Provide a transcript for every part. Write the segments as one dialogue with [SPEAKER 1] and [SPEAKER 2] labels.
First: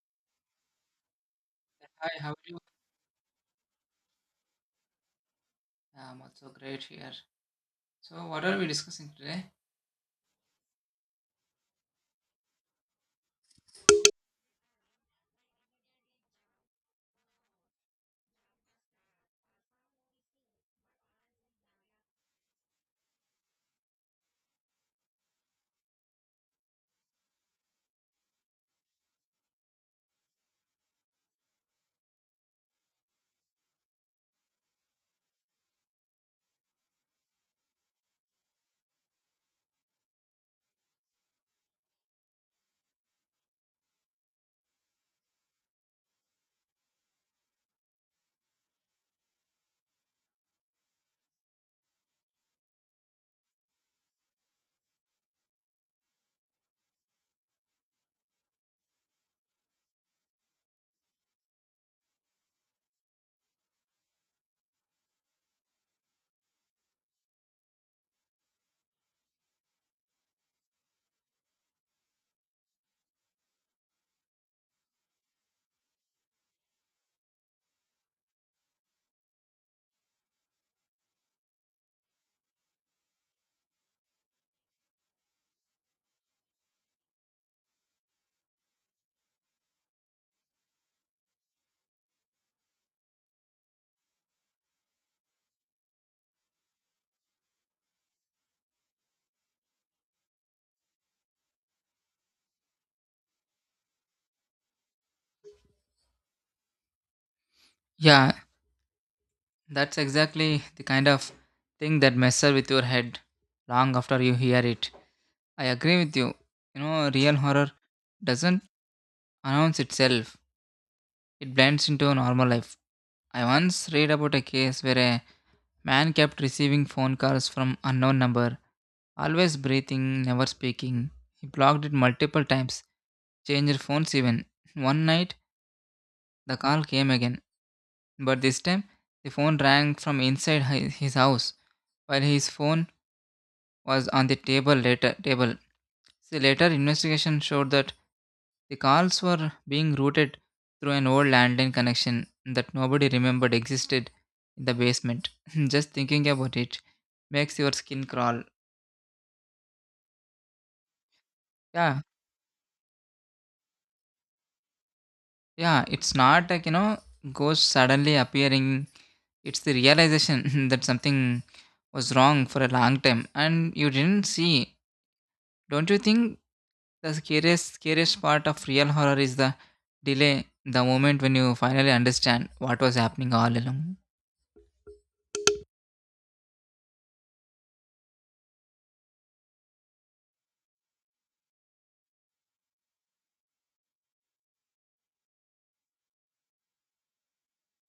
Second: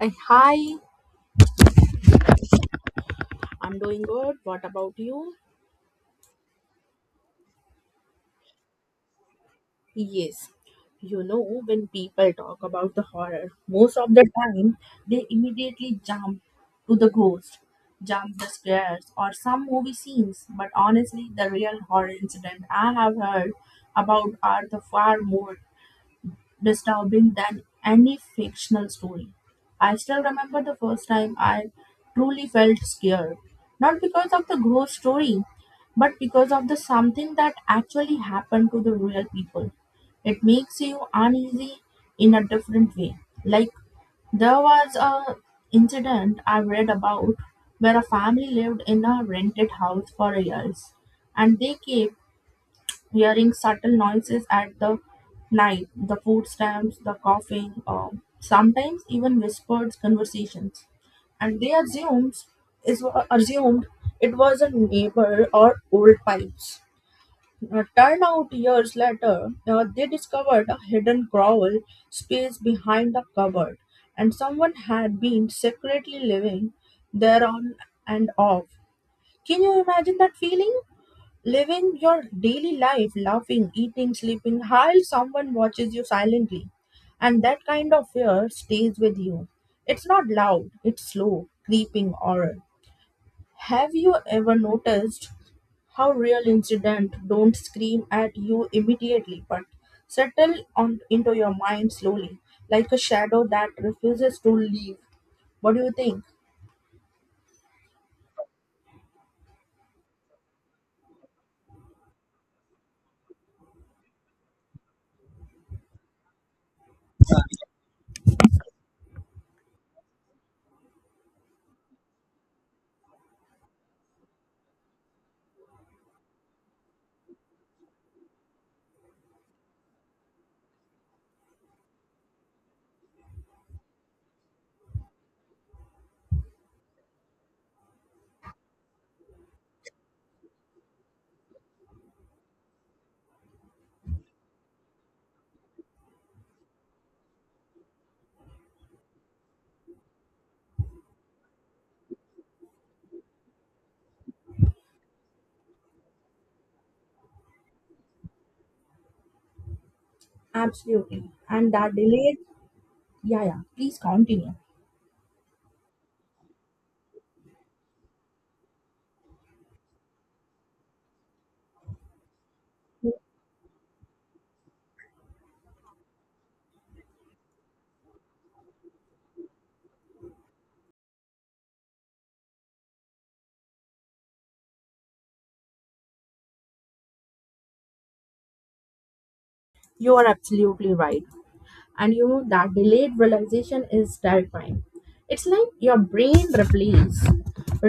[SPEAKER 1] Uh, Hi,
[SPEAKER 2] Hi, how are you?
[SPEAKER 1] I'm doing good. What about you?
[SPEAKER 2] I'm also great here. So, what are we discussing today?
[SPEAKER 1] Yes. You know, when people talk about the horror, most of the time they immediately jump to the ghost, jump the scares, or some movie scenes. But honestly, the real horror incident I have heard about are the far more disturbing than any fictional story. I still remember the first time I truly felt scared, not because of the ghost story, but because of the something that actually happened to the real people. It makes you uneasy in a different way. Like there was a incident I read about where a family lived in a rented house for years and they kept hearing subtle noises at the night, the footsteps, the coughing, or sometimes even whispered conversations. And they assumed, assumed it was a neighbor or old pipes. Turned out years later, they discovered a hidden growl space behind the cupboard, and someone had been secretly living there on and off. Can you imagine that feeling? Living your daily life, laughing, eating, sleeping, while someone watches you silently. And that kind of fear stays with you. It's not loud, it's slow, creeping horror. Have you ever noticed how real incidents don't scream at you immediately but settle on into your mind slowly, like a shadow that refuses to leave? What do you think?
[SPEAKER 2] Yeah, that's exactly the kind of thing that messes with your head long after you hear it. I agree with you. Real horror doesn't announce itself, it blends into normal life. I once read about a case where a man kept receiving phone calls from unknown number, always breathing, never speaking. He blocked it multiple times, changed phones even. One night, the call came again. But this time, the phone rang from inside his house, while his phone was on the table. See, later investigation showed that the calls were being routed through an old landline connection that nobody remembered existed in the basement. Just thinking about it makes your skin crawl.
[SPEAKER 1] Absolutely. And that
[SPEAKER 2] Yeah,
[SPEAKER 1] delay, yeah, yeah, please continue.
[SPEAKER 2] yeah. It's not like ghosts suddenly appearing. It's the realization that something was wrong for a long time and you didn't see. Don't you think the scariest part of real horror is the delay, the moment when you finally understand what was happening all along?
[SPEAKER 1] You are absolutely right. And you know that delayed realization is terrifying. It's like your brain replays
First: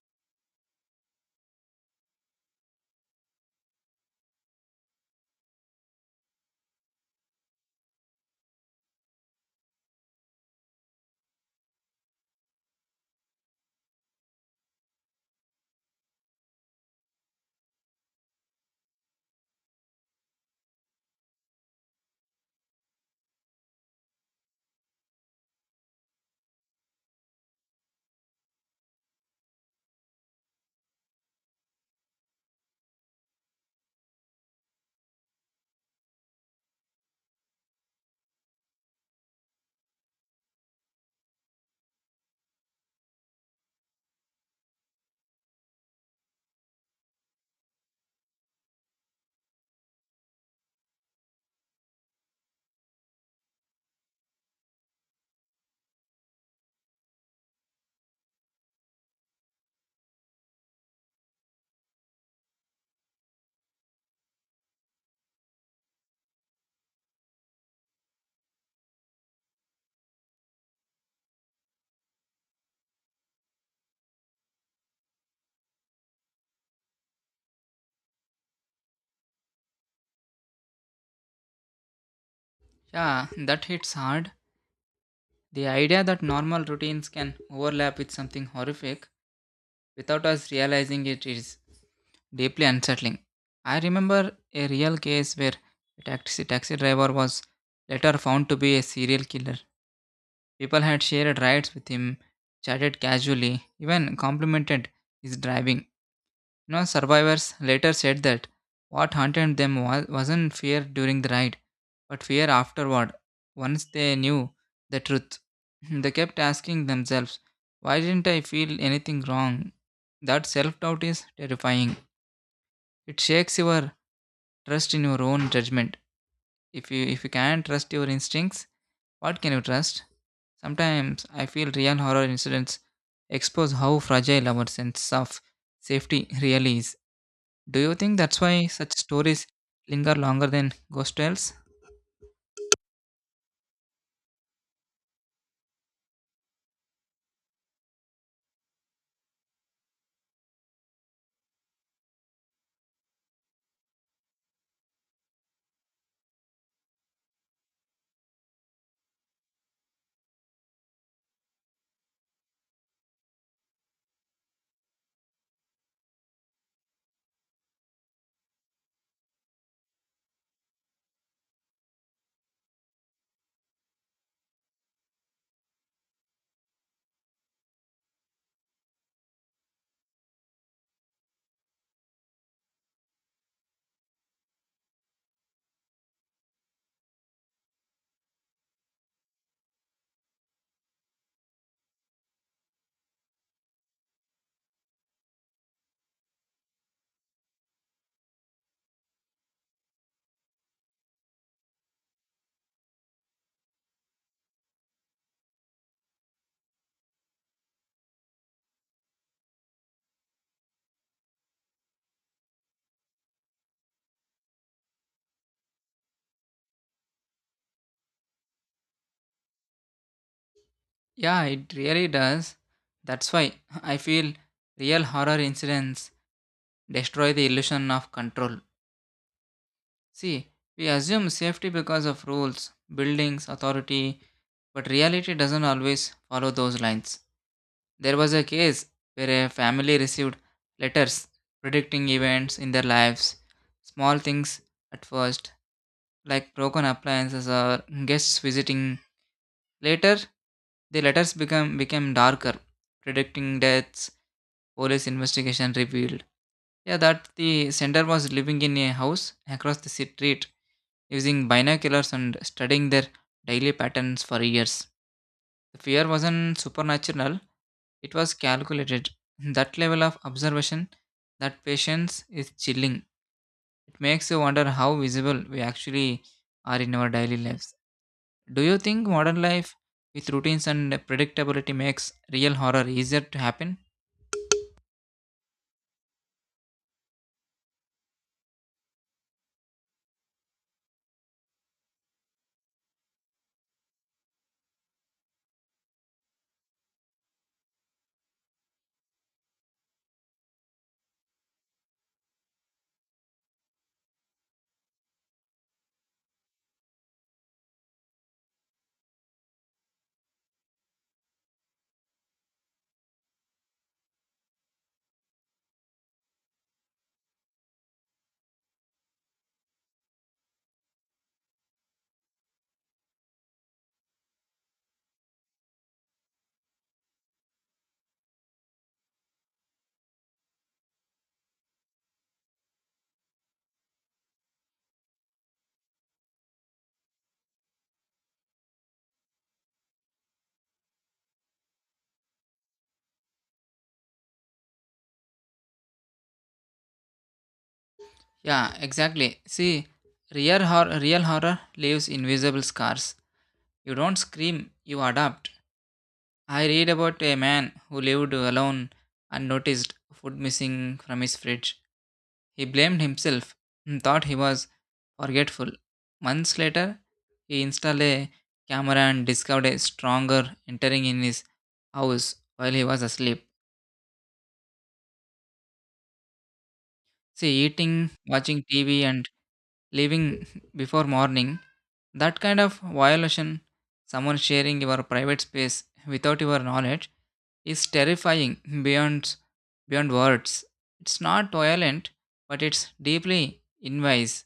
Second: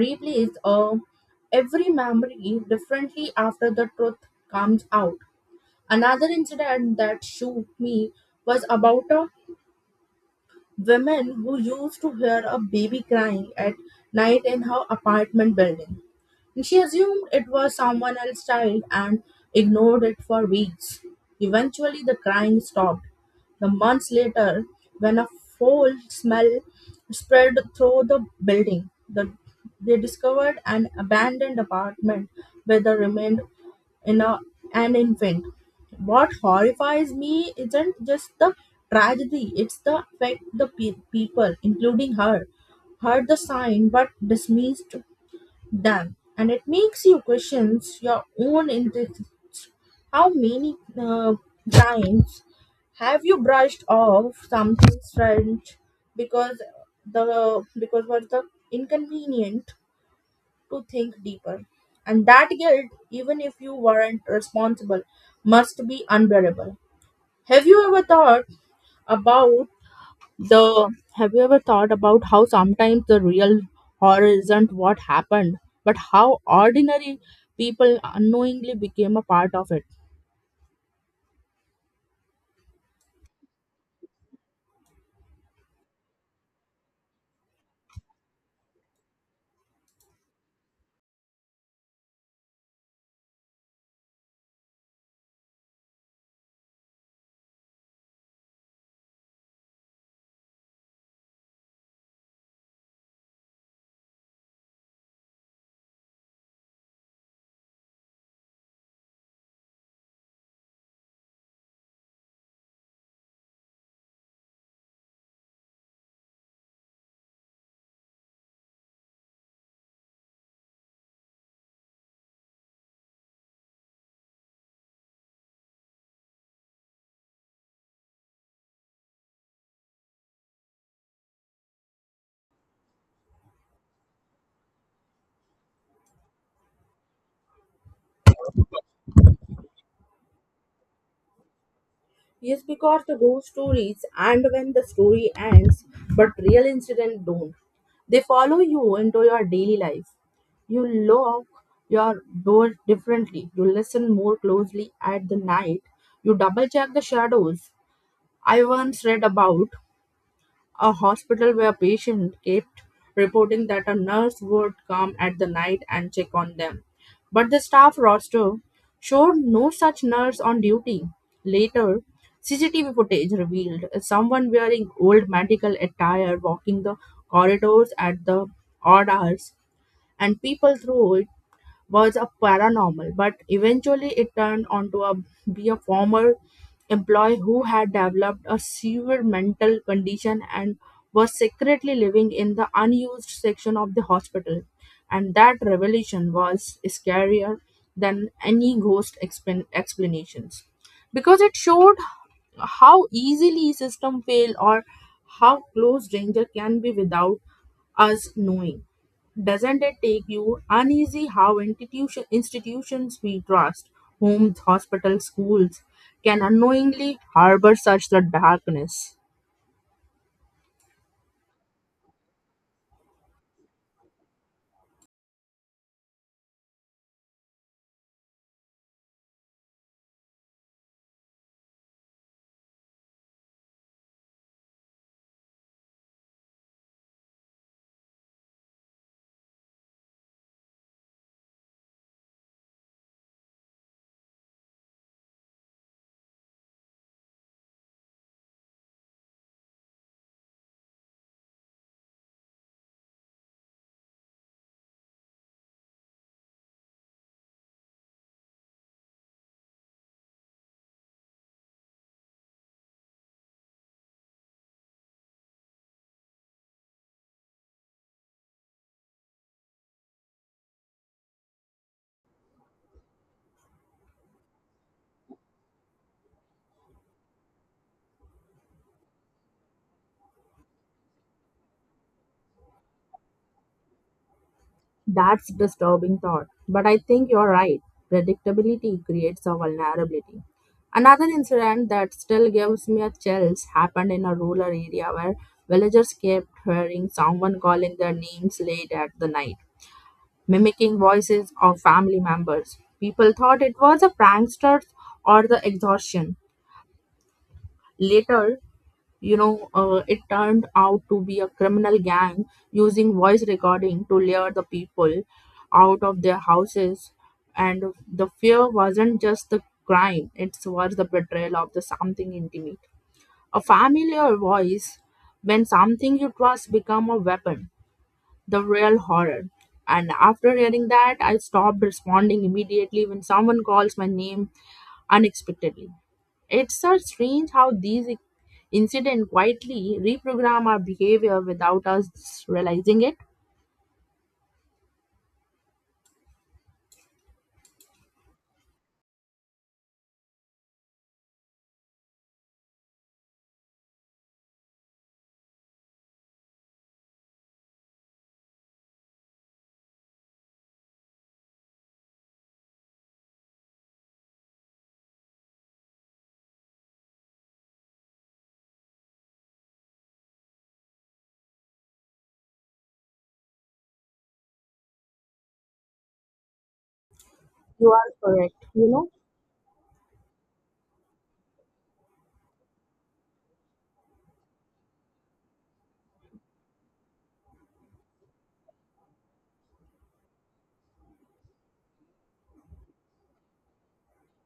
[SPEAKER 1] replays uh, every memory differently after the truth comes out. Another incident that shook me was about a Women who used to hear a baby crying at night in her apartment building. She assumed it was someone else's child and ignored it for weeks. Eventually, the crying stopped. The months later, when a foul smell spread through the building, they discovered an abandoned apartment where the remained in a, an infant. What horrifies me isn't just the tragedy, it's the fact the people, including her, heard the sign but dismissed them. And it makes you question your own interests. How many times have you brushed off something strange because the because was the inconvenient to think deeper. And that guilt, even if you weren't responsible, must be unbearable. Have you ever thought about the have you ever thought about how sometimes the real horror isn't what happened, but how ordinary people unknowingly became a part of it?
[SPEAKER 2] Yeah, that hits hard. The idea that normal routines can overlap with something horrific without us realizing it is deeply unsettling. I remember a real case where a taxi driver was later found to be a serial killer. People had shared rides with him, chatted casually, even complimented his driving. No survivors later said that what haunted them wasn't fear during the ride, but fear afterward, once they knew the truth. They kept asking themselves, why didn't I feel anything wrong? That self doubt is terrifying. It shakes your trust in your own judgment. If you can't trust your instincts, what can you trust? Sometimes I feel real horror incidents expose how fragile our sense of safety really is. Do you think that's why such stories linger longer than ghost tales?
[SPEAKER 1] Yes, because the ghost stories and when the story ends, but real incidents don't. They follow you into your daily life. You lock your door differently. You listen more closely at the night. You double check the shadows. I once read about a hospital where patients kept reporting that a nurse would come at the night and check on them. But the staff roster showed no such nurse on duty. Later, CCTV footage revealed someone wearing old medical attire walking the corridors at the odd hours, and people through it was a paranormal, but eventually it turned on to be a former employee who had developed a severe mental condition and was secretly living in the unused section of the hospital. And that revelation was scarier than any ghost explanations because it showed how easily system fail or how close danger can be without us knowing. Doesn't it take you uneasy how institutions we trust, homes, hospitals, schools, can unknowingly harbor such the darkness?
[SPEAKER 2] Yeah, it really does. That's why I feel real horror incidents destroy the illusion of control. See, we assume safety because of rules, buildings, authority, but reality doesn't always follow those lines. There was a case where a family received letters predicting events in their lives, small things at first, like broken appliances or guests visiting. Later, the letters become became darker, predicting deaths. Police investigation revealed, yeah, that the sender was living in a house across the street, using binoculars and studying their daily patterns for years. The fear wasn't supernatural; it was calculated. That level of observation, that patience is chilling. It makes you wonder how visible we actually are in our daily lives. Do you think modern life with routines and predictability makes real horror easier to happen?
[SPEAKER 1] That's disturbing thought. But I think you're right. Predictability creates a vulnerability. Another incident that still gives me a chills happened in a rural area where villagers kept hearing someone calling their names late at the night, mimicking voices of family members. People thought it was a pranksters or the exhaustion. Later, it turned out to be a criminal gang using voice recording to lure the people out of their houses. And the fear wasn't just the crime, it was the betrayal of the something intimate. A familiar voice when something you trust become a weapon the real horror. And after hearing that, I stopped responding immediately when someone calls my name unexpectedly. It's so strange how these incidents quietly reprogram our behavior without us realizing it.
[SPEAKER 2] Yeah, exactly. See, real horror leaves invisible scars. You don't scream, you adapt. I read about a man who lived alone and noticed food missing from his fridge. He blamed himself and thought he was forgetful. Months later, he installed a camera and discovered a stronger entering in his house while he was asleep. See,
[SPEAKER 1] You are
[SPEAKER 2] eating, watching
[SPEAKER 1] correct. You
[SPEAKER 2] TV,
[SPEAKER 1] know,
[SPEAKER 2] and leaving before morning, that kind of violation, someone sharing your private space without your knowledge, is terrifying beyond beyond words. It's not violent, but it's deeply invasive.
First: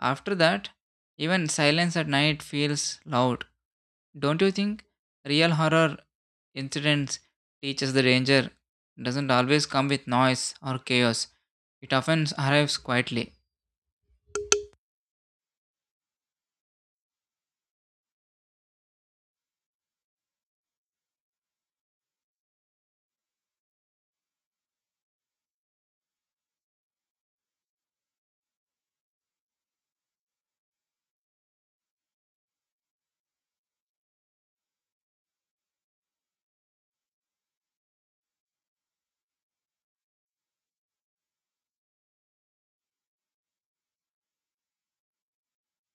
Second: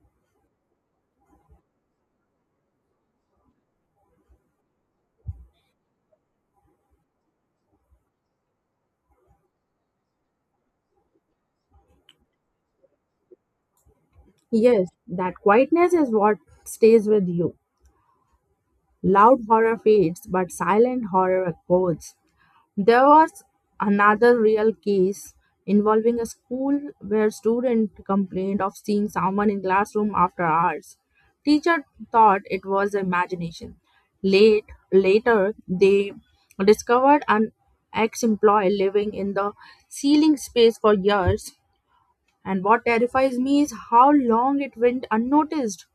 [SPEAKER 2] After that, even silence at night feels loud. Don't you think real horror incidents teaches the danger doesn't always come with noise or chaos? It often arrives quietly.
[SPEAKER 1] yes, that quietness is what stays with you. Loud horror fades, but silent horror echoes. There was another real case involving a school where student complained of seeing someone in classroom after hours. Teacher thought it was imagination. Late Later they discovered an ex-employee living in the ceiling space for years. And what terrifies me is how long it went unnoticed.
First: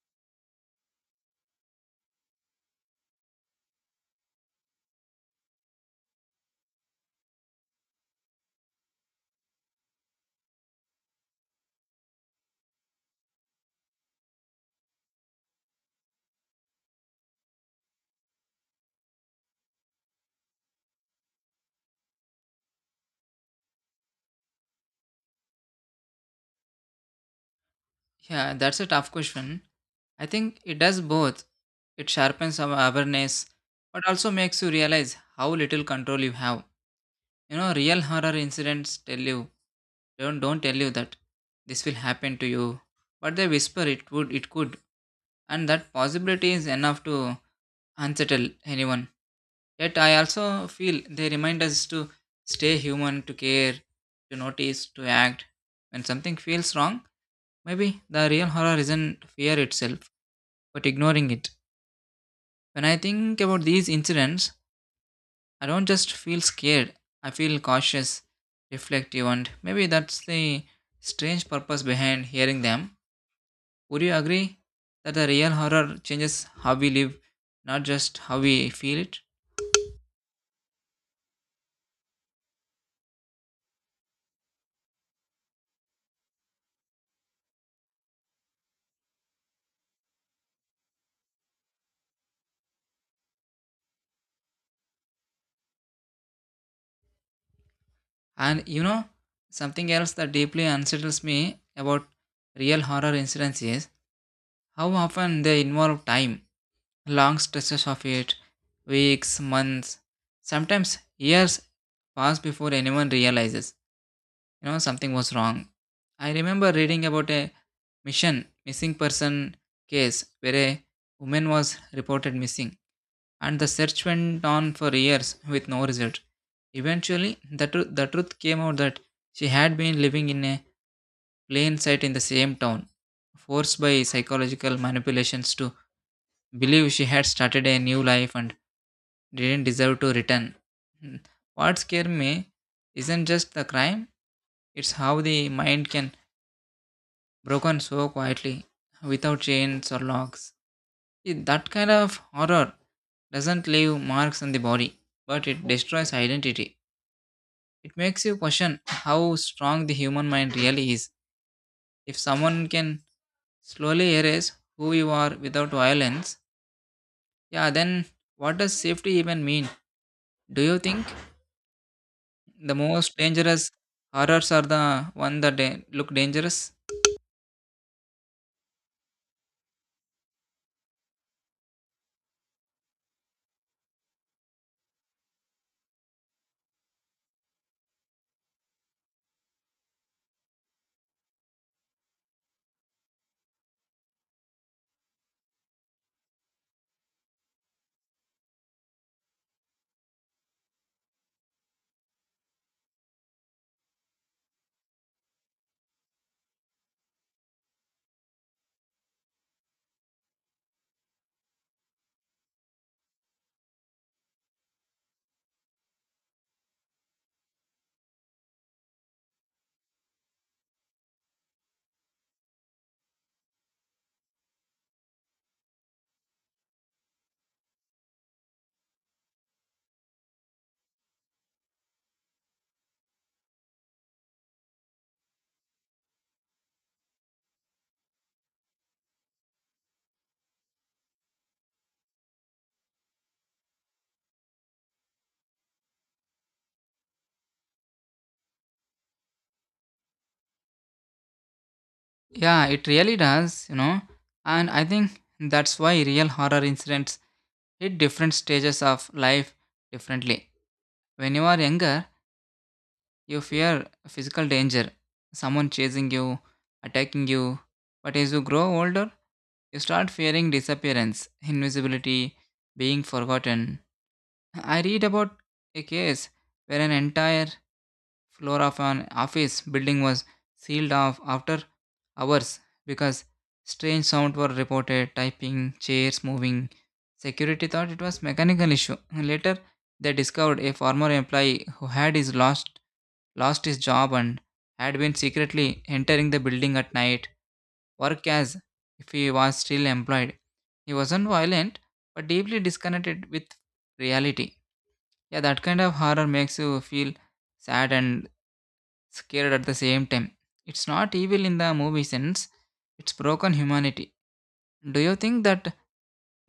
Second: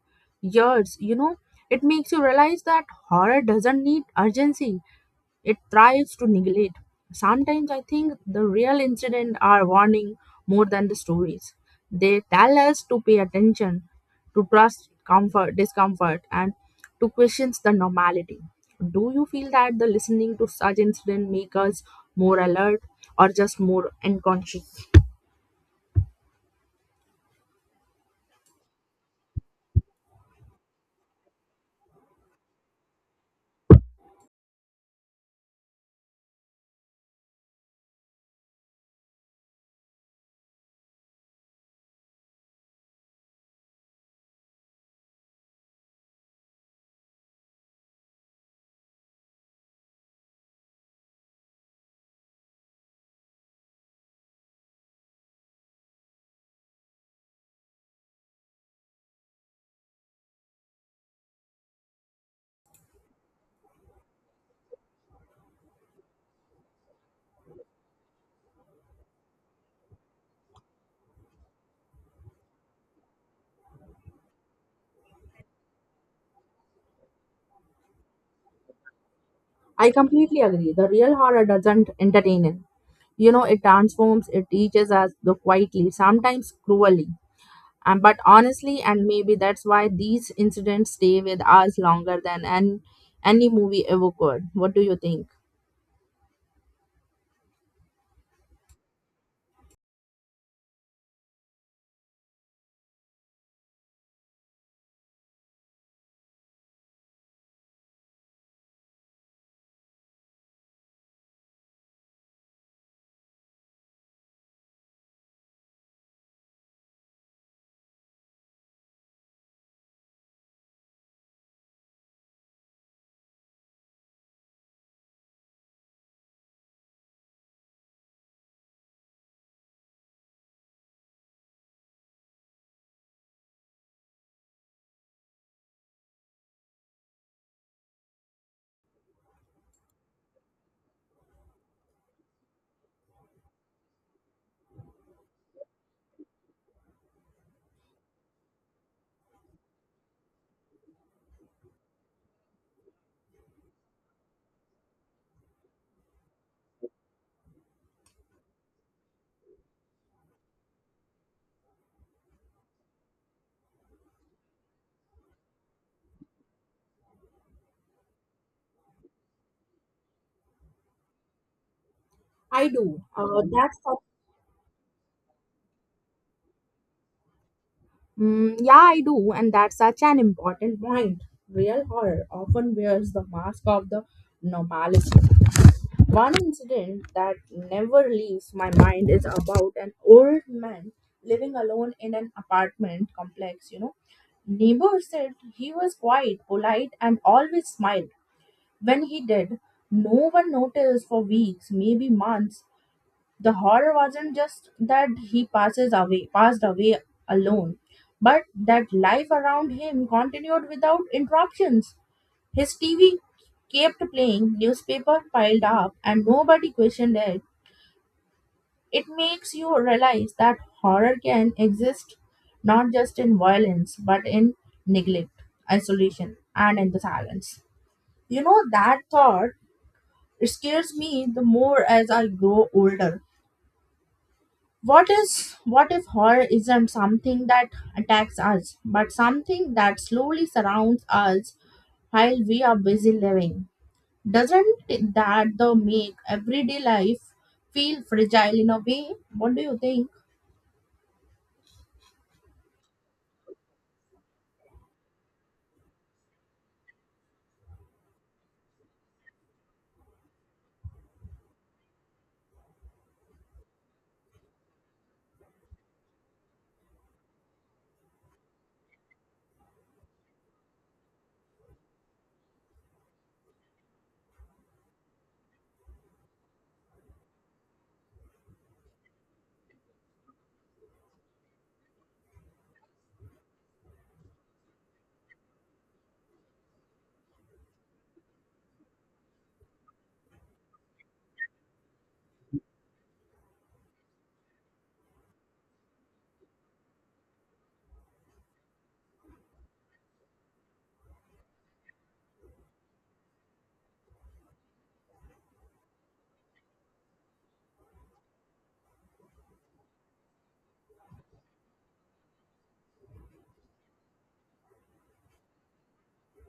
[SPEAKER 1] Years, you know, it makes you realize that horror doesn't need urgency, it thrives to neglect. Sometimes I think the real incidents are warning more than the stories. They tell us to pay attention, to trust comfort, discomfort, and to question the normality. Do you feel that the listening to such incident make us more alert or just more unconscious?
[SPEAKER 2] Yeah, that's a tough question. I think it does both. It sharpens our awareness, but also makes you realize how little control you have. Real horror incidents tell you don't tell you that this will happen to you, but they whisper it could, and that possibility is enough to unsettle anyone. Yet I also feel they remind us to stay human, to care, to notice, to act. When something feels wrong, maybe the real horror isn't fear itself, but ignoring it. When I think about these incidents, I don't just feel scared, I feel cautious, reflective, and maybe that's the strange purpose behind hearing them. Would you agree that the real horror changes how we live, not just how we feel it?
[SPEAKER 1] I completely agree. The real horror doesn't entertain it. You know, it transforms, it teaches us the quietly, sometimes cruelly. But honestly, and maybe that's why these incidents stay with us longer than any movie ever could. What do you think?
[SPEAKER 2] And something else that deeply unsettles me about real horror incidents is how often they involve time, long stretches of it, weeks, months, sometimes years pass before anyone realizes, something was wrong. I remember reading about a mission missing person case where a woman was reported missing and the search went on for years with no result. Eventually, the truth came out that she had been living in a plain sight in the same town, forced by psychological manipulations to believe she had started a new life and didn't deserve to return. Hmm. What scared me isn't just the crime, it's how the mind can broken so quietly, without chains or locks. See, that kind of horror doesn't leave marks on the body, but it destroys identity. It makes you question how strong the human mind really is. If someone can slowly erase who you are without violence, yeah, then what does safety even mean? Do you think
[SPEAKER 1] I
[SPEAKER 2] the
[SPEAKER 1] do.
[SPEAKER 2] most dangerous
[SPEAKER 1] That's a
[SPEAKER 2] horrors are the one that look dangerous?
[SPEAKER 1] Mm, yeah, I do, and that's such an important point. Real horror often wears the mask of the normalcy. One incident that never leaves my mind is about an old man living alone in an apartment complex, you know. Neighbors said he was quiet, polite and always smiled. When he did, no one noticed for weeks, maybe months. The horror wasn't just that he passed away alone, but that life around him continued without interruptions. His TV kept playing, newspaper piled up, and nobody questioned it. It makes you realize that horror can exist not just in violence, but in neglect, isolation, and in the silence. You know, that thought scares me the more as I grow older. What if horror isn't something that attacks us, but something that slowly surrounds us while we are busy living? Doesn't that though make everyday life feel fragile in a way? What do you think?
[SPEAKER 2] Yeah, it really does. And I think that's why real horror incidents hit different stages of life differently. When you are younger, you fear physical danger, someone chasing you, attacking you. But as you grow older, you start fearing disappearance, invisibility, being forgotten. I read about a case where an entire floor of an office building was sealed off after hours because strange sounds were reported typing, chairs moving. Security thought it was mechanical issue. Later they discovered a former employee who had his lost lost his job and had been secretly entering the building at night, work as if he was still employed. He wasn't violent, but deeply disconnected with reality. Yeah, that kind of horror makes you feel sad and scared at the same time. It's not evil in the movie sense, it's broken humanity. Do you think that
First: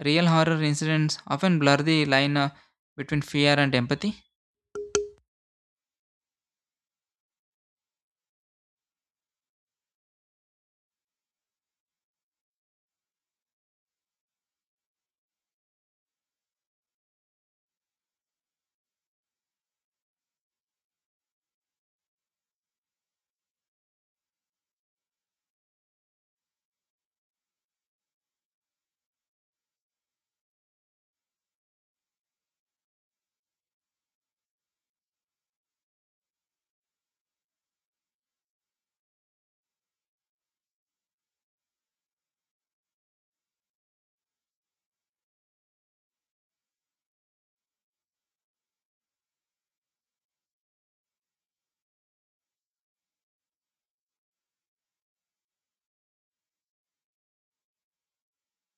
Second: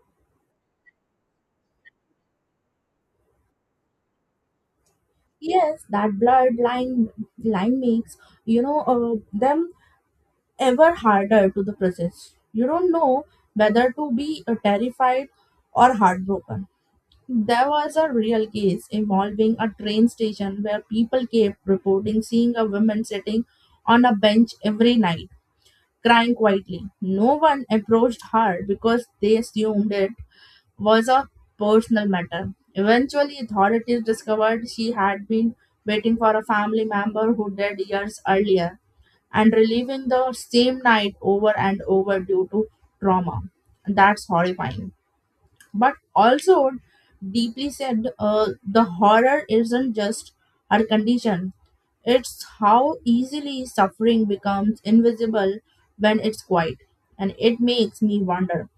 [SPEAKER 2] real horror incidents often blur the line between fear and empathy?
[SPEAKER 1] Yes, that blurred line makes them ever harder to the process. You don't know whether to be terrified or heartbroken. There was a real case involving a train station where people kept reporting seeing a woman sitting on a bench every night, crying quietly. No one approached her because they assumed it was a personal matter. Eventually, authorities discovered she had been waiting for a family member who died years earlier and reliving the same night over and over due to trauma. That's horrifying but also deeply said the horror isn't just our condition, it's how easily suffering becomes invisible when it's quiet. And it makes me wonder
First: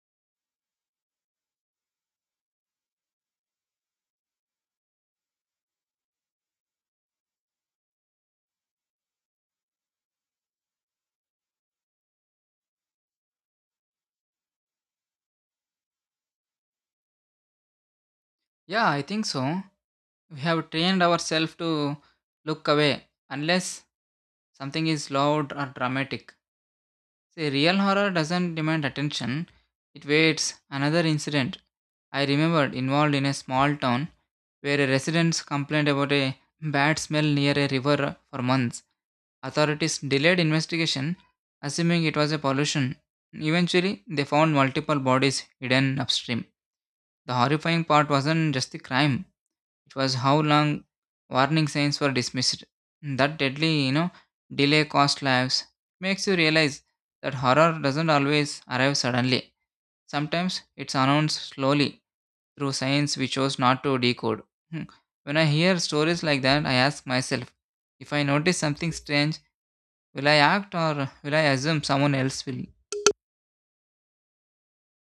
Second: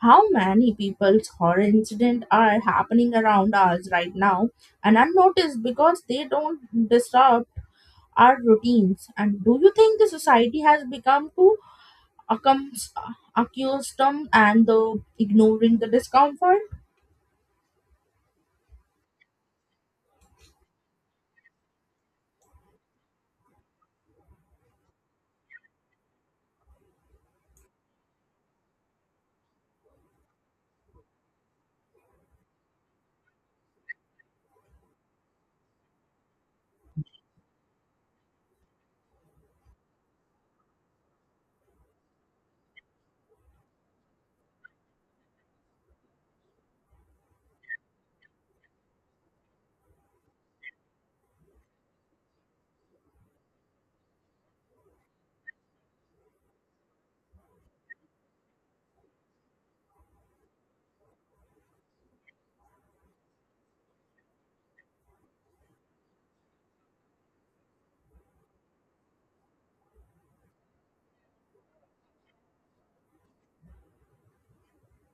[SPEAKER 1] how many people's horror incidents are happening around us right now and unnoticed because they don't disrupt our routines. And do you think the society has become too accum- accustomed and the ignoring the discomfort?
[SPEAKER 2] Yeah, I think so. We have trained ourselves to look away unless something is loud or dramatic. See, real horror doesn't demand attention, it waits. Another incident I remembered involved in a small town where a resident complained about a bad smell near a river for months. Authorities delayed investigation, assuming it was a pollution. Eventually, they found multiple bodies hidden upstream. The horrifying part wasn't just the crime, it was how long warning signs were dismissed. That deadly delay cost lives. Makes you realize that horror doesn't always arrive suddenly. Sometimes it's announced slowly through signs we chose not to decode. Hmm. When I hear stories like that, I ask myself, if I notice something strange, will I act or will I assume someone else will?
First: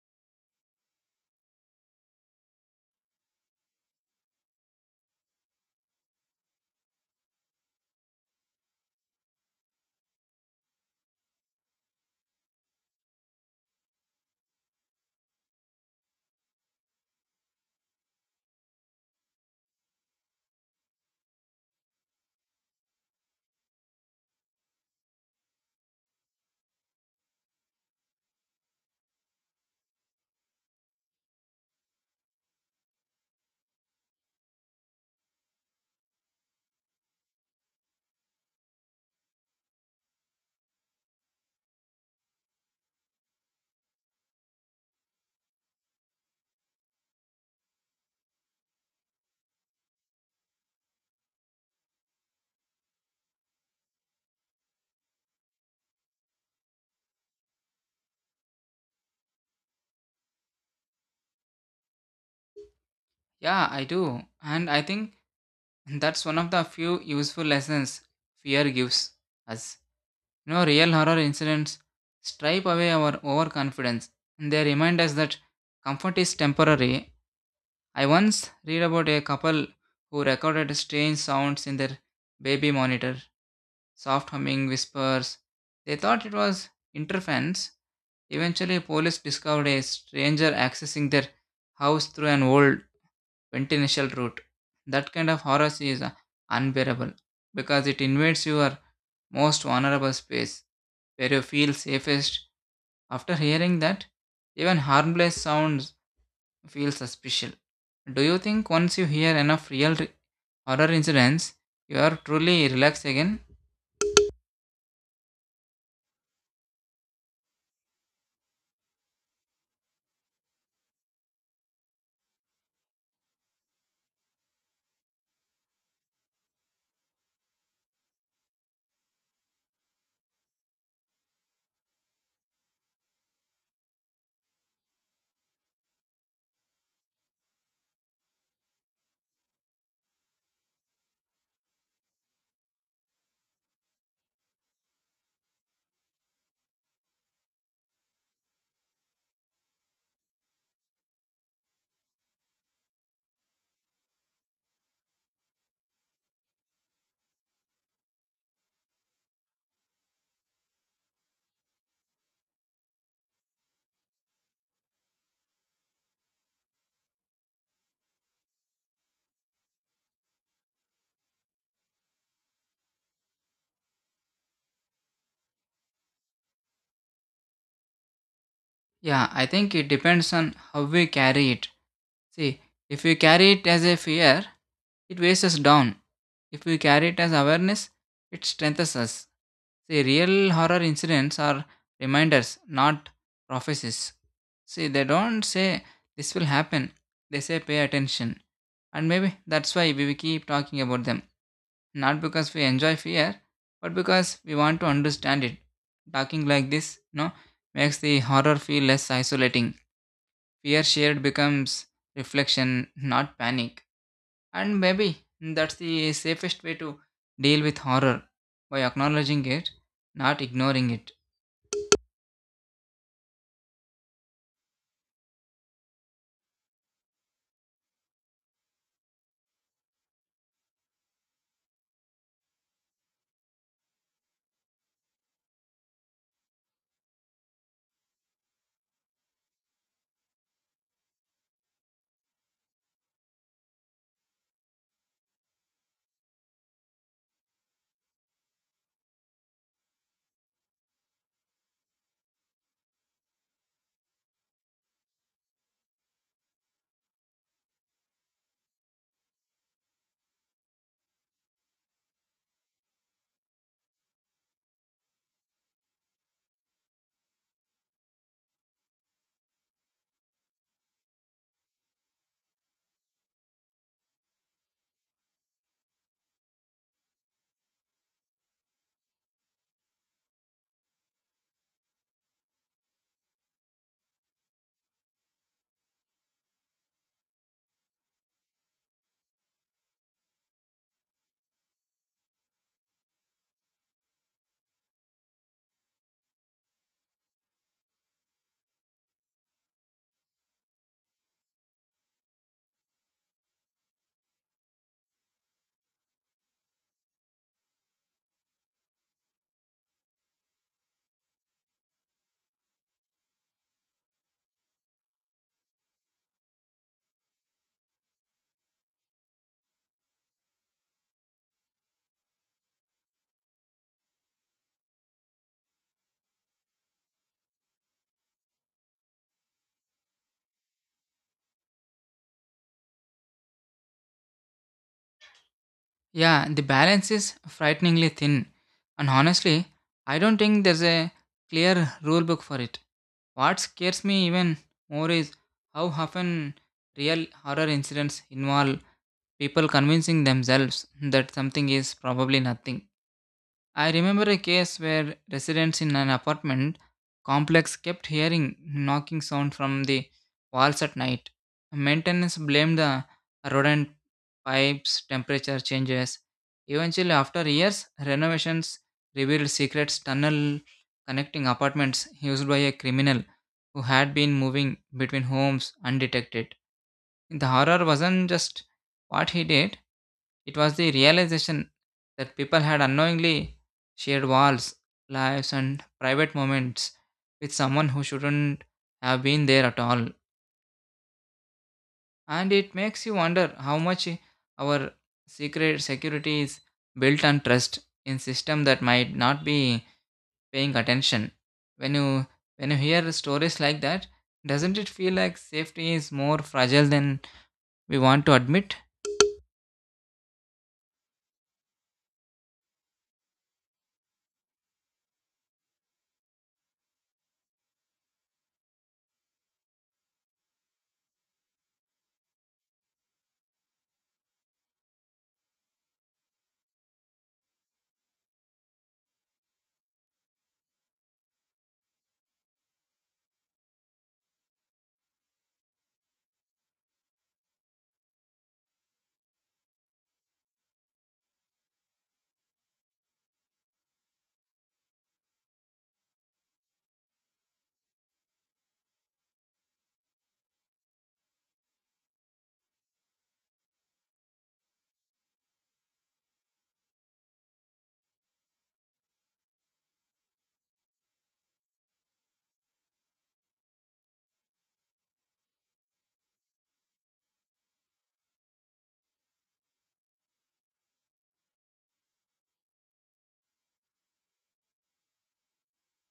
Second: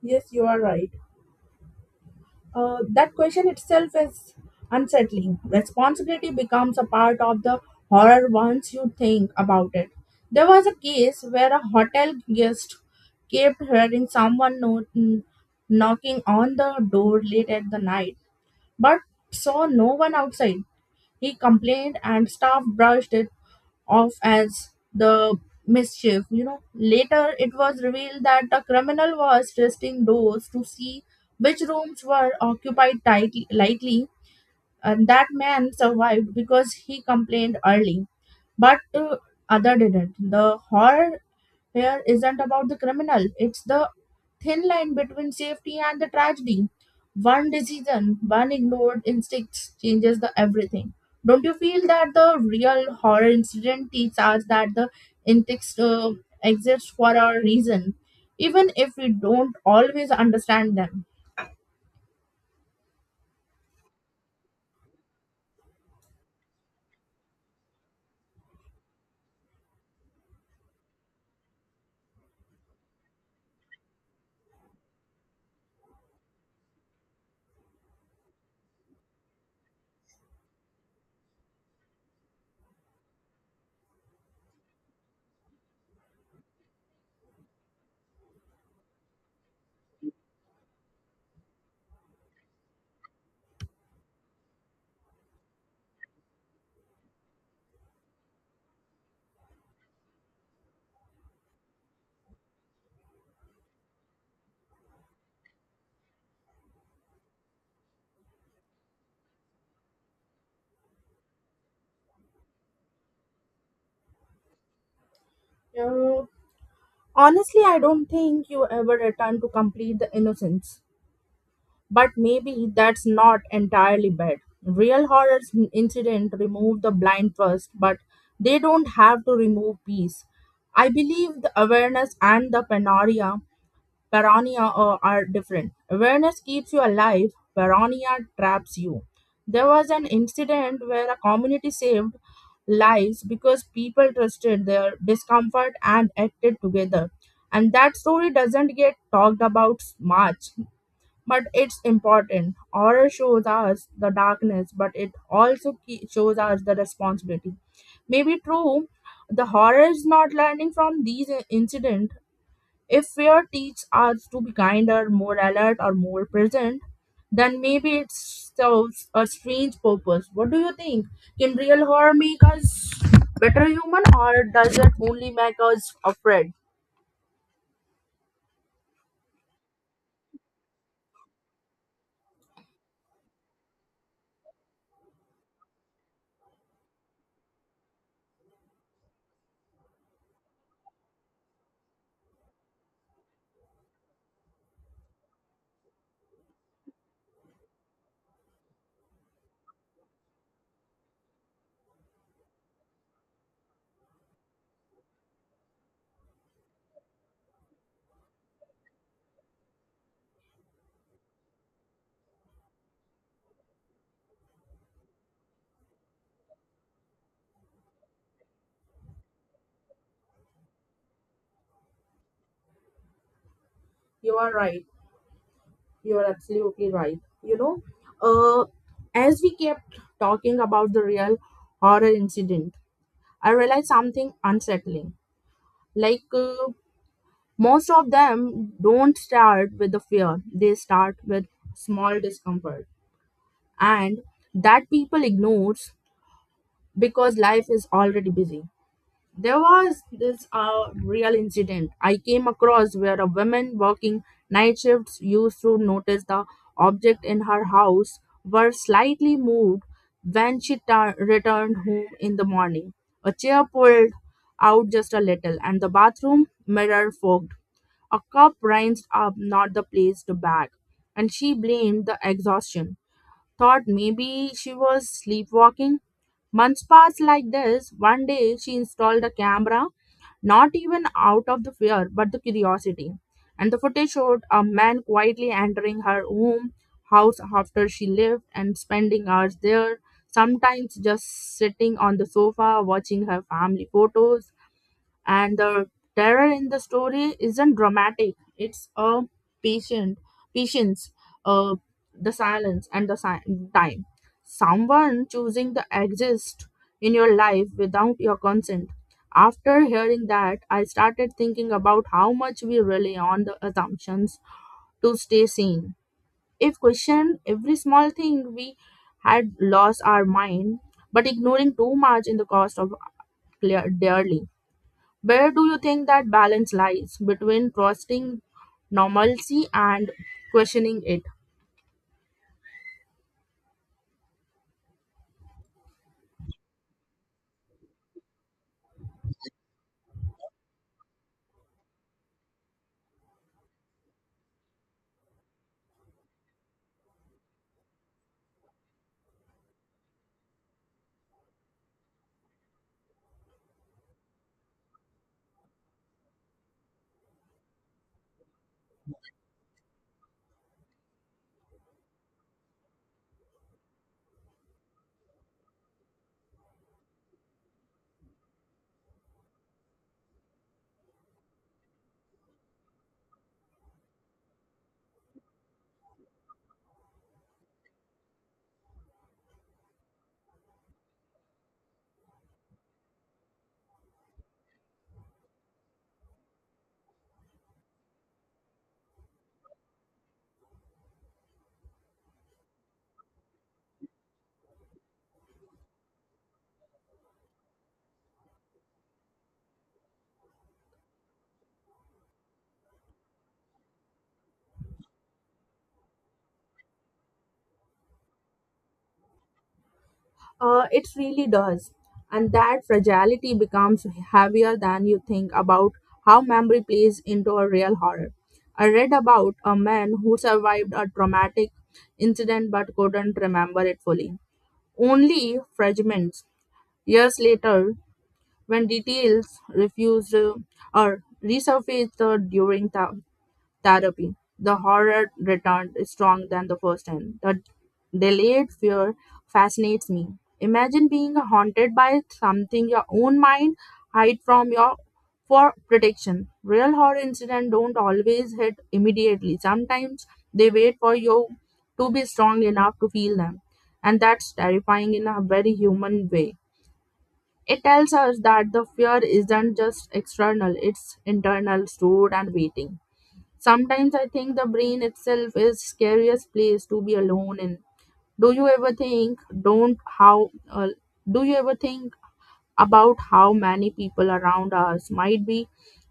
[SPEAKER 1] Yes, you are right. That question itself is unsettling. Responsibility becomes a part of the horror once you think about it. There was a case where a hotel guest kept hearing someone knocking on the door late at the night, but saw no one outside. He complained, and staff brushed it off as the mischief. You know, later it was revealed that the criminal was testing doors to see which rooms were occupied lightly, and that man survived because he complained early. But other didn't. The horror Fear is isn't about the criminal, it's the thin line between safety and the tragedy. One decision, one ignored instinct changes the everything. Don't you feel that the real horror incident teaches us that the instincts exist for a reason, even if we don't always understand them?
[SPEAKER 2] Yeah, I do. And I think that's one of the few useful lessons fear gives us. Real horror incidents stripe away our overconfidence. And they remind us that comfort is temporary. I once read about a couple who recorded strange sounds in their baby monitor, soft humming, whispers. They thought it was interference. Eventually, police discovered a stranger accessing their house through an old penitential route. That kind of horror is unbearable because it invades your most vulnerable space where you feel safest. After hearing that, even harmless sounds feel suspicious. Do you think once you hear enough real horror incidents, you are truly relaxed again?
[SPEAKER 1] Uh, Honestly, I don't think you ever return to complete the innocence. But maybe that's not entirely bad. Real horror incident remove the blind trust, but they don't have to remove peace. I believe the awareness and the paranoia are different. Awareness keeps you alive, paranoia traps you. There was an incident where a community saved lives because people trusted their discomfort and acted together. And that story doesn't get talked about much but it's important. Horror shows us the darkness, but it also shows us the responsibility. Maybe true, the horror is not learning from these incident. If fear teaches us to be kinder, more alert, or more present, then maybe it serves a strange purpose. What do you think? Can real horror make us better human, or does it only make us afraid?
[SPEAKER 2] Yeah, I think it depends on how we carry it. See, if we carry it as a fear, it weighs us down. If we carry it as awareness, it strengthens us. See, real horror incidents are reminders, not prophecies. See, they don't say this will happen, they say pay attention. And maybe that's why we keep talking about them. Not because we enjoy fear, but because we want to understand it. Talking like this, makes the horror feel less isolating. Fear shared becomes reflection, not panic. And maybe that's the safest way to deal with horror by acknowledging it, not ignoring it.
[SPEAKER 1] You are right. You're absolutely right. You know, uh, as we kept talking about the real horror incident, I realized something unsettling. Like, uh, most of them don't start with the fear, they start with small discomfort. And that people ignores because life is already busy. There was this real incident I came across where a woman working night shifts used to notice the object in her house were slightly moved when she returned home in the morning. A chair pulled out just a little, and the bathroom mirror fogged. A cup rinsed up, not the placed bag, and she blamed the exhaustion. Thought maybe she was sleepwalking. Months passed like this. One day she installed a camera, not even out of the fear but the curiosity. And the footage showed a man quietly entering her home house after she left and spending hours there, sometimes just sitting on the sofa watching her family photos. And the terror in the story isn't dramatic, it's a patient patience, uh the silence and the time, someone choosing to exist in your life without your consent. After hearing that, I started thinking about how much we rely on the assumptions to stay sane. If questioned every small thing, we had lost our mind, but ignoring too much in the cost of clear dearly. Where do you think that balance lies between trusting normalcy and questioning it?
[SPEAKER 2] Yeah, the balance is frighteningly thin. And honestly, I don't think there's a clear rule book for it. What scares me even more is how often real horror incidents involve people convincing themselves that something is probably nothing. I remember a case where residents in an apartment complex kept hearing knocking sound from the walls at night. Maintenance blamed the rodent pipes, temperature changes. Eventually, after years, renovations revealed secret tunnel connecting apartments used by a criminal who had been moving between homes undetected. The horror wasn't just what he did, it was the realization that people had unknowingly shared walls, lives, and private moments with someone who shouldn't have been there at all. And it makes you wonder how much our secret security is built on trust in system that might not be paying attention. When you when you hear stories like that, doesn't it feel like safety is more fragile than we want to admit?
[SPEAKER 1] It really does. And that fragility becomes heavier than you think about how memory plays into a real horror. I read about a man who survived a traumatic incident but couldn't remember it fully. Only fragments. Years later, when details refused or resurfaced during the therapy. The horror returned stronger than the first time. The delayed fear fascinates me. Imagine being haunted by something your own mind hide from your for protection. Real horror incidents don't always hit immediately. Sometimes they wait for you to be strong enough to feel them. And that's terrifying in a very human way. It tells us that the fear isn't just external, it's internal, stored and waiting. Sometimes I think the brain itself is scariest place to be alone in. Do you ever think don't how do you ever think about how many people around us might be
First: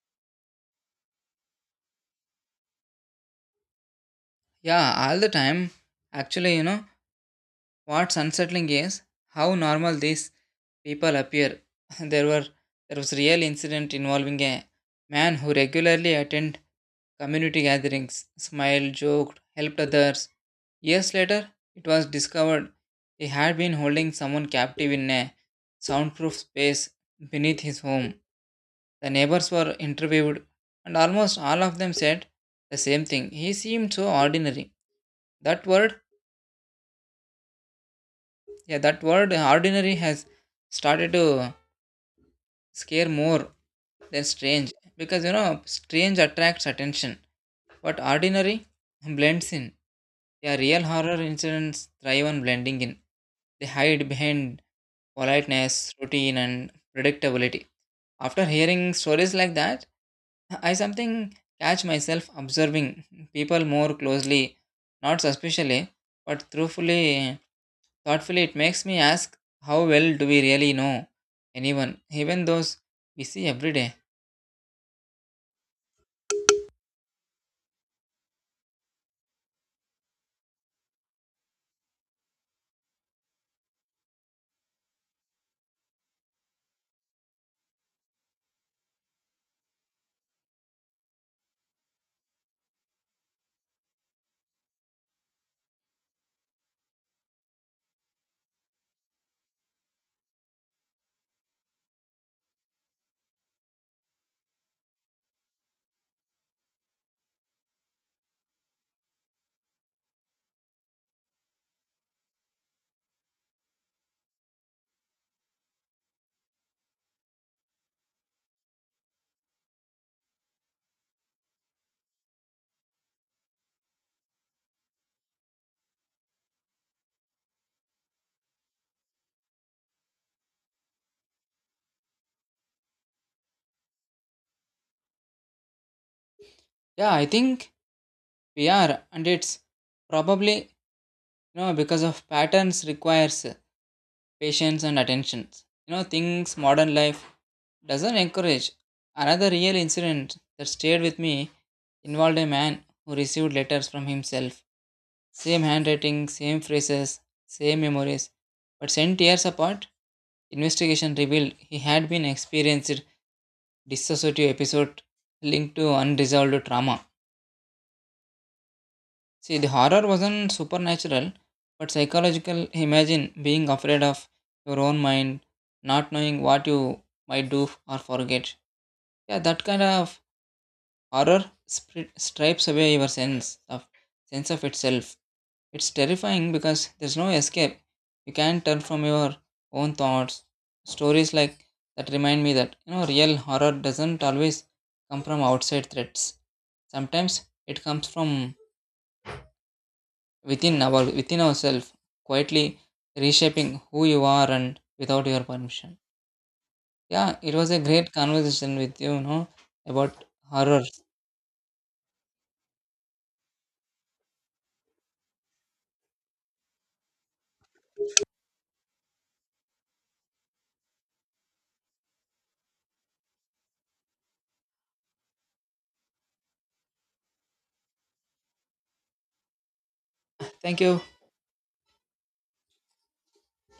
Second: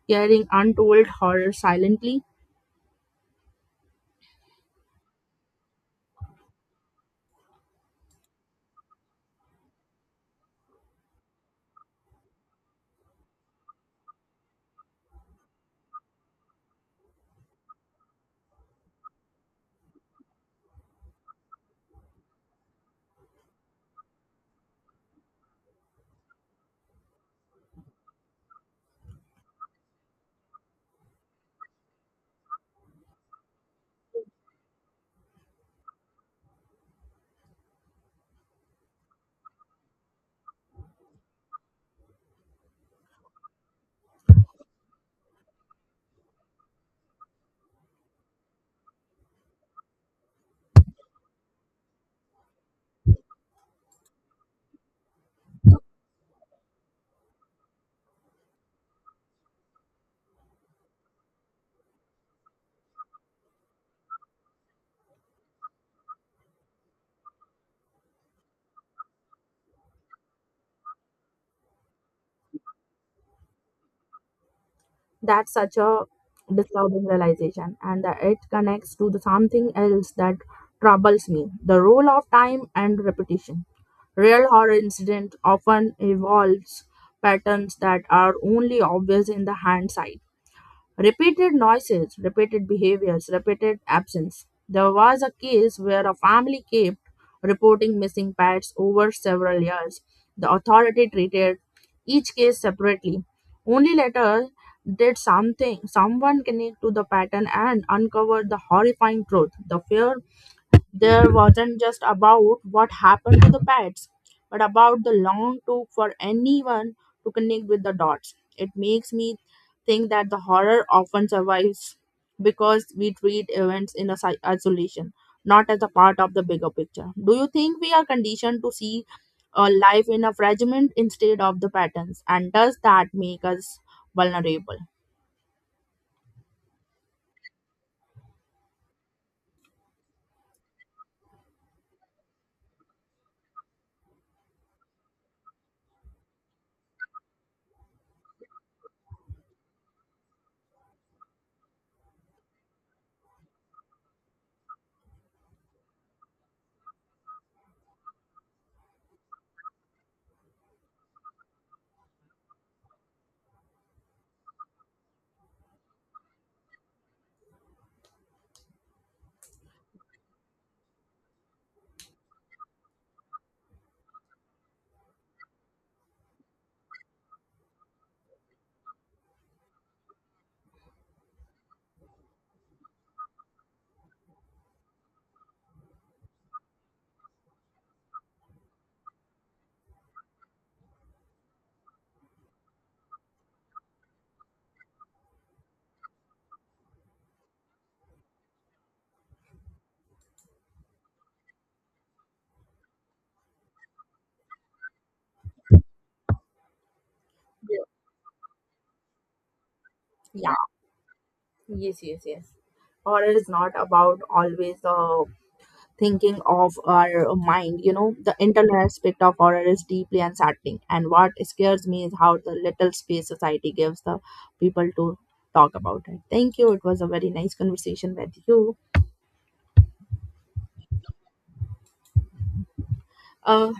[SPEAKER 1] carrying untold horror silently?
[SPEAKER 2] Yeah, all the time. Actually, what's unsettling is how normal these people appear. there were there was real incident involving a man who regularly attended community gatherings, smiled, joked, helped others. Years later, it was discovered he had been holding someone captive in a soundproof space beneath his home. The neighbors were interviewed, and almost all of them said the same thing. He seemed so ordinary. That word, yeah, that word ordinary has started to scare more than strange, because strange attracts attention but ordinary blends in. Yeah, real horror incidents thrive on blending in. They hide behind politeness, routine, and predictability. After hearing stories like that, I something catch myself observing people more closely, not suspiciously but truthfully, thoughtfully. It makes me ask, how well do we really know anyone, even those we see every day?
[SPEAKER 1] That's such a disturbing realization and that it connects to the something else that troubles me, the role of time and repetition. Real horror incident often evolves patterns that are only obvious in the hindsight. Repeated noises, repeated behaviors, repeated absence. There was a case where a family kept reporting missing pets over several years. The authority treated each case separately. Only later did something someone connect to the pattern and uncovered the horrifying truth. The fear there wasn't just about what happened to the pets, but about the long took for anyone to connect with the dots. It makes me think that the horror often survives because we treat events in a isolation, not as a part of the bigger picture. Do you think we are conditioned to see a life in a fragment instead of the patterns? And does that make us vulnerable?
[SPEAKER 2] Yeah, I think we are, and it's probably because of patterns requires patience and attention. Things modern life doesn't encourage. Another real incident that stayed with me involved a man who received letters from himself. Same handwriting, same phrases, same memories, but sent years apart. Investigation revealed he had been experienced dissociative episode linked to unresolved trauma. See, the horror wasn't supernatural, but psychological. Imagine being afraid of your own mind, not knowing what you might do or forget. Yeah, that kind of horror stripes away your sense of itself. It's terrifying because there's no escape. You can't turn from your own thoughts. Stories like that remind me that real horror doesn't always come from outside threats. Sometimes it comes from within ourselves quietly reshaping who you are and without your permission. Yeah, it was a
[SPEAKER 1] Yeah.
[SPEAKER 2] great conversation with you, you know about
[SPEAKER 1] Yeah.
[SPEAKER 2] horror.
[SPEAKER 1] Yes, yes, yes. Horror is not about always the thinking of our mind, you know, the internal aspect of horror is deeply unsettling, and what scares me is how the little space society gives the people to talk about it. Thank you, it was a very nice conversation with you.
[SPEAKER 2] Thank you.
[SPEAKER 1] uh,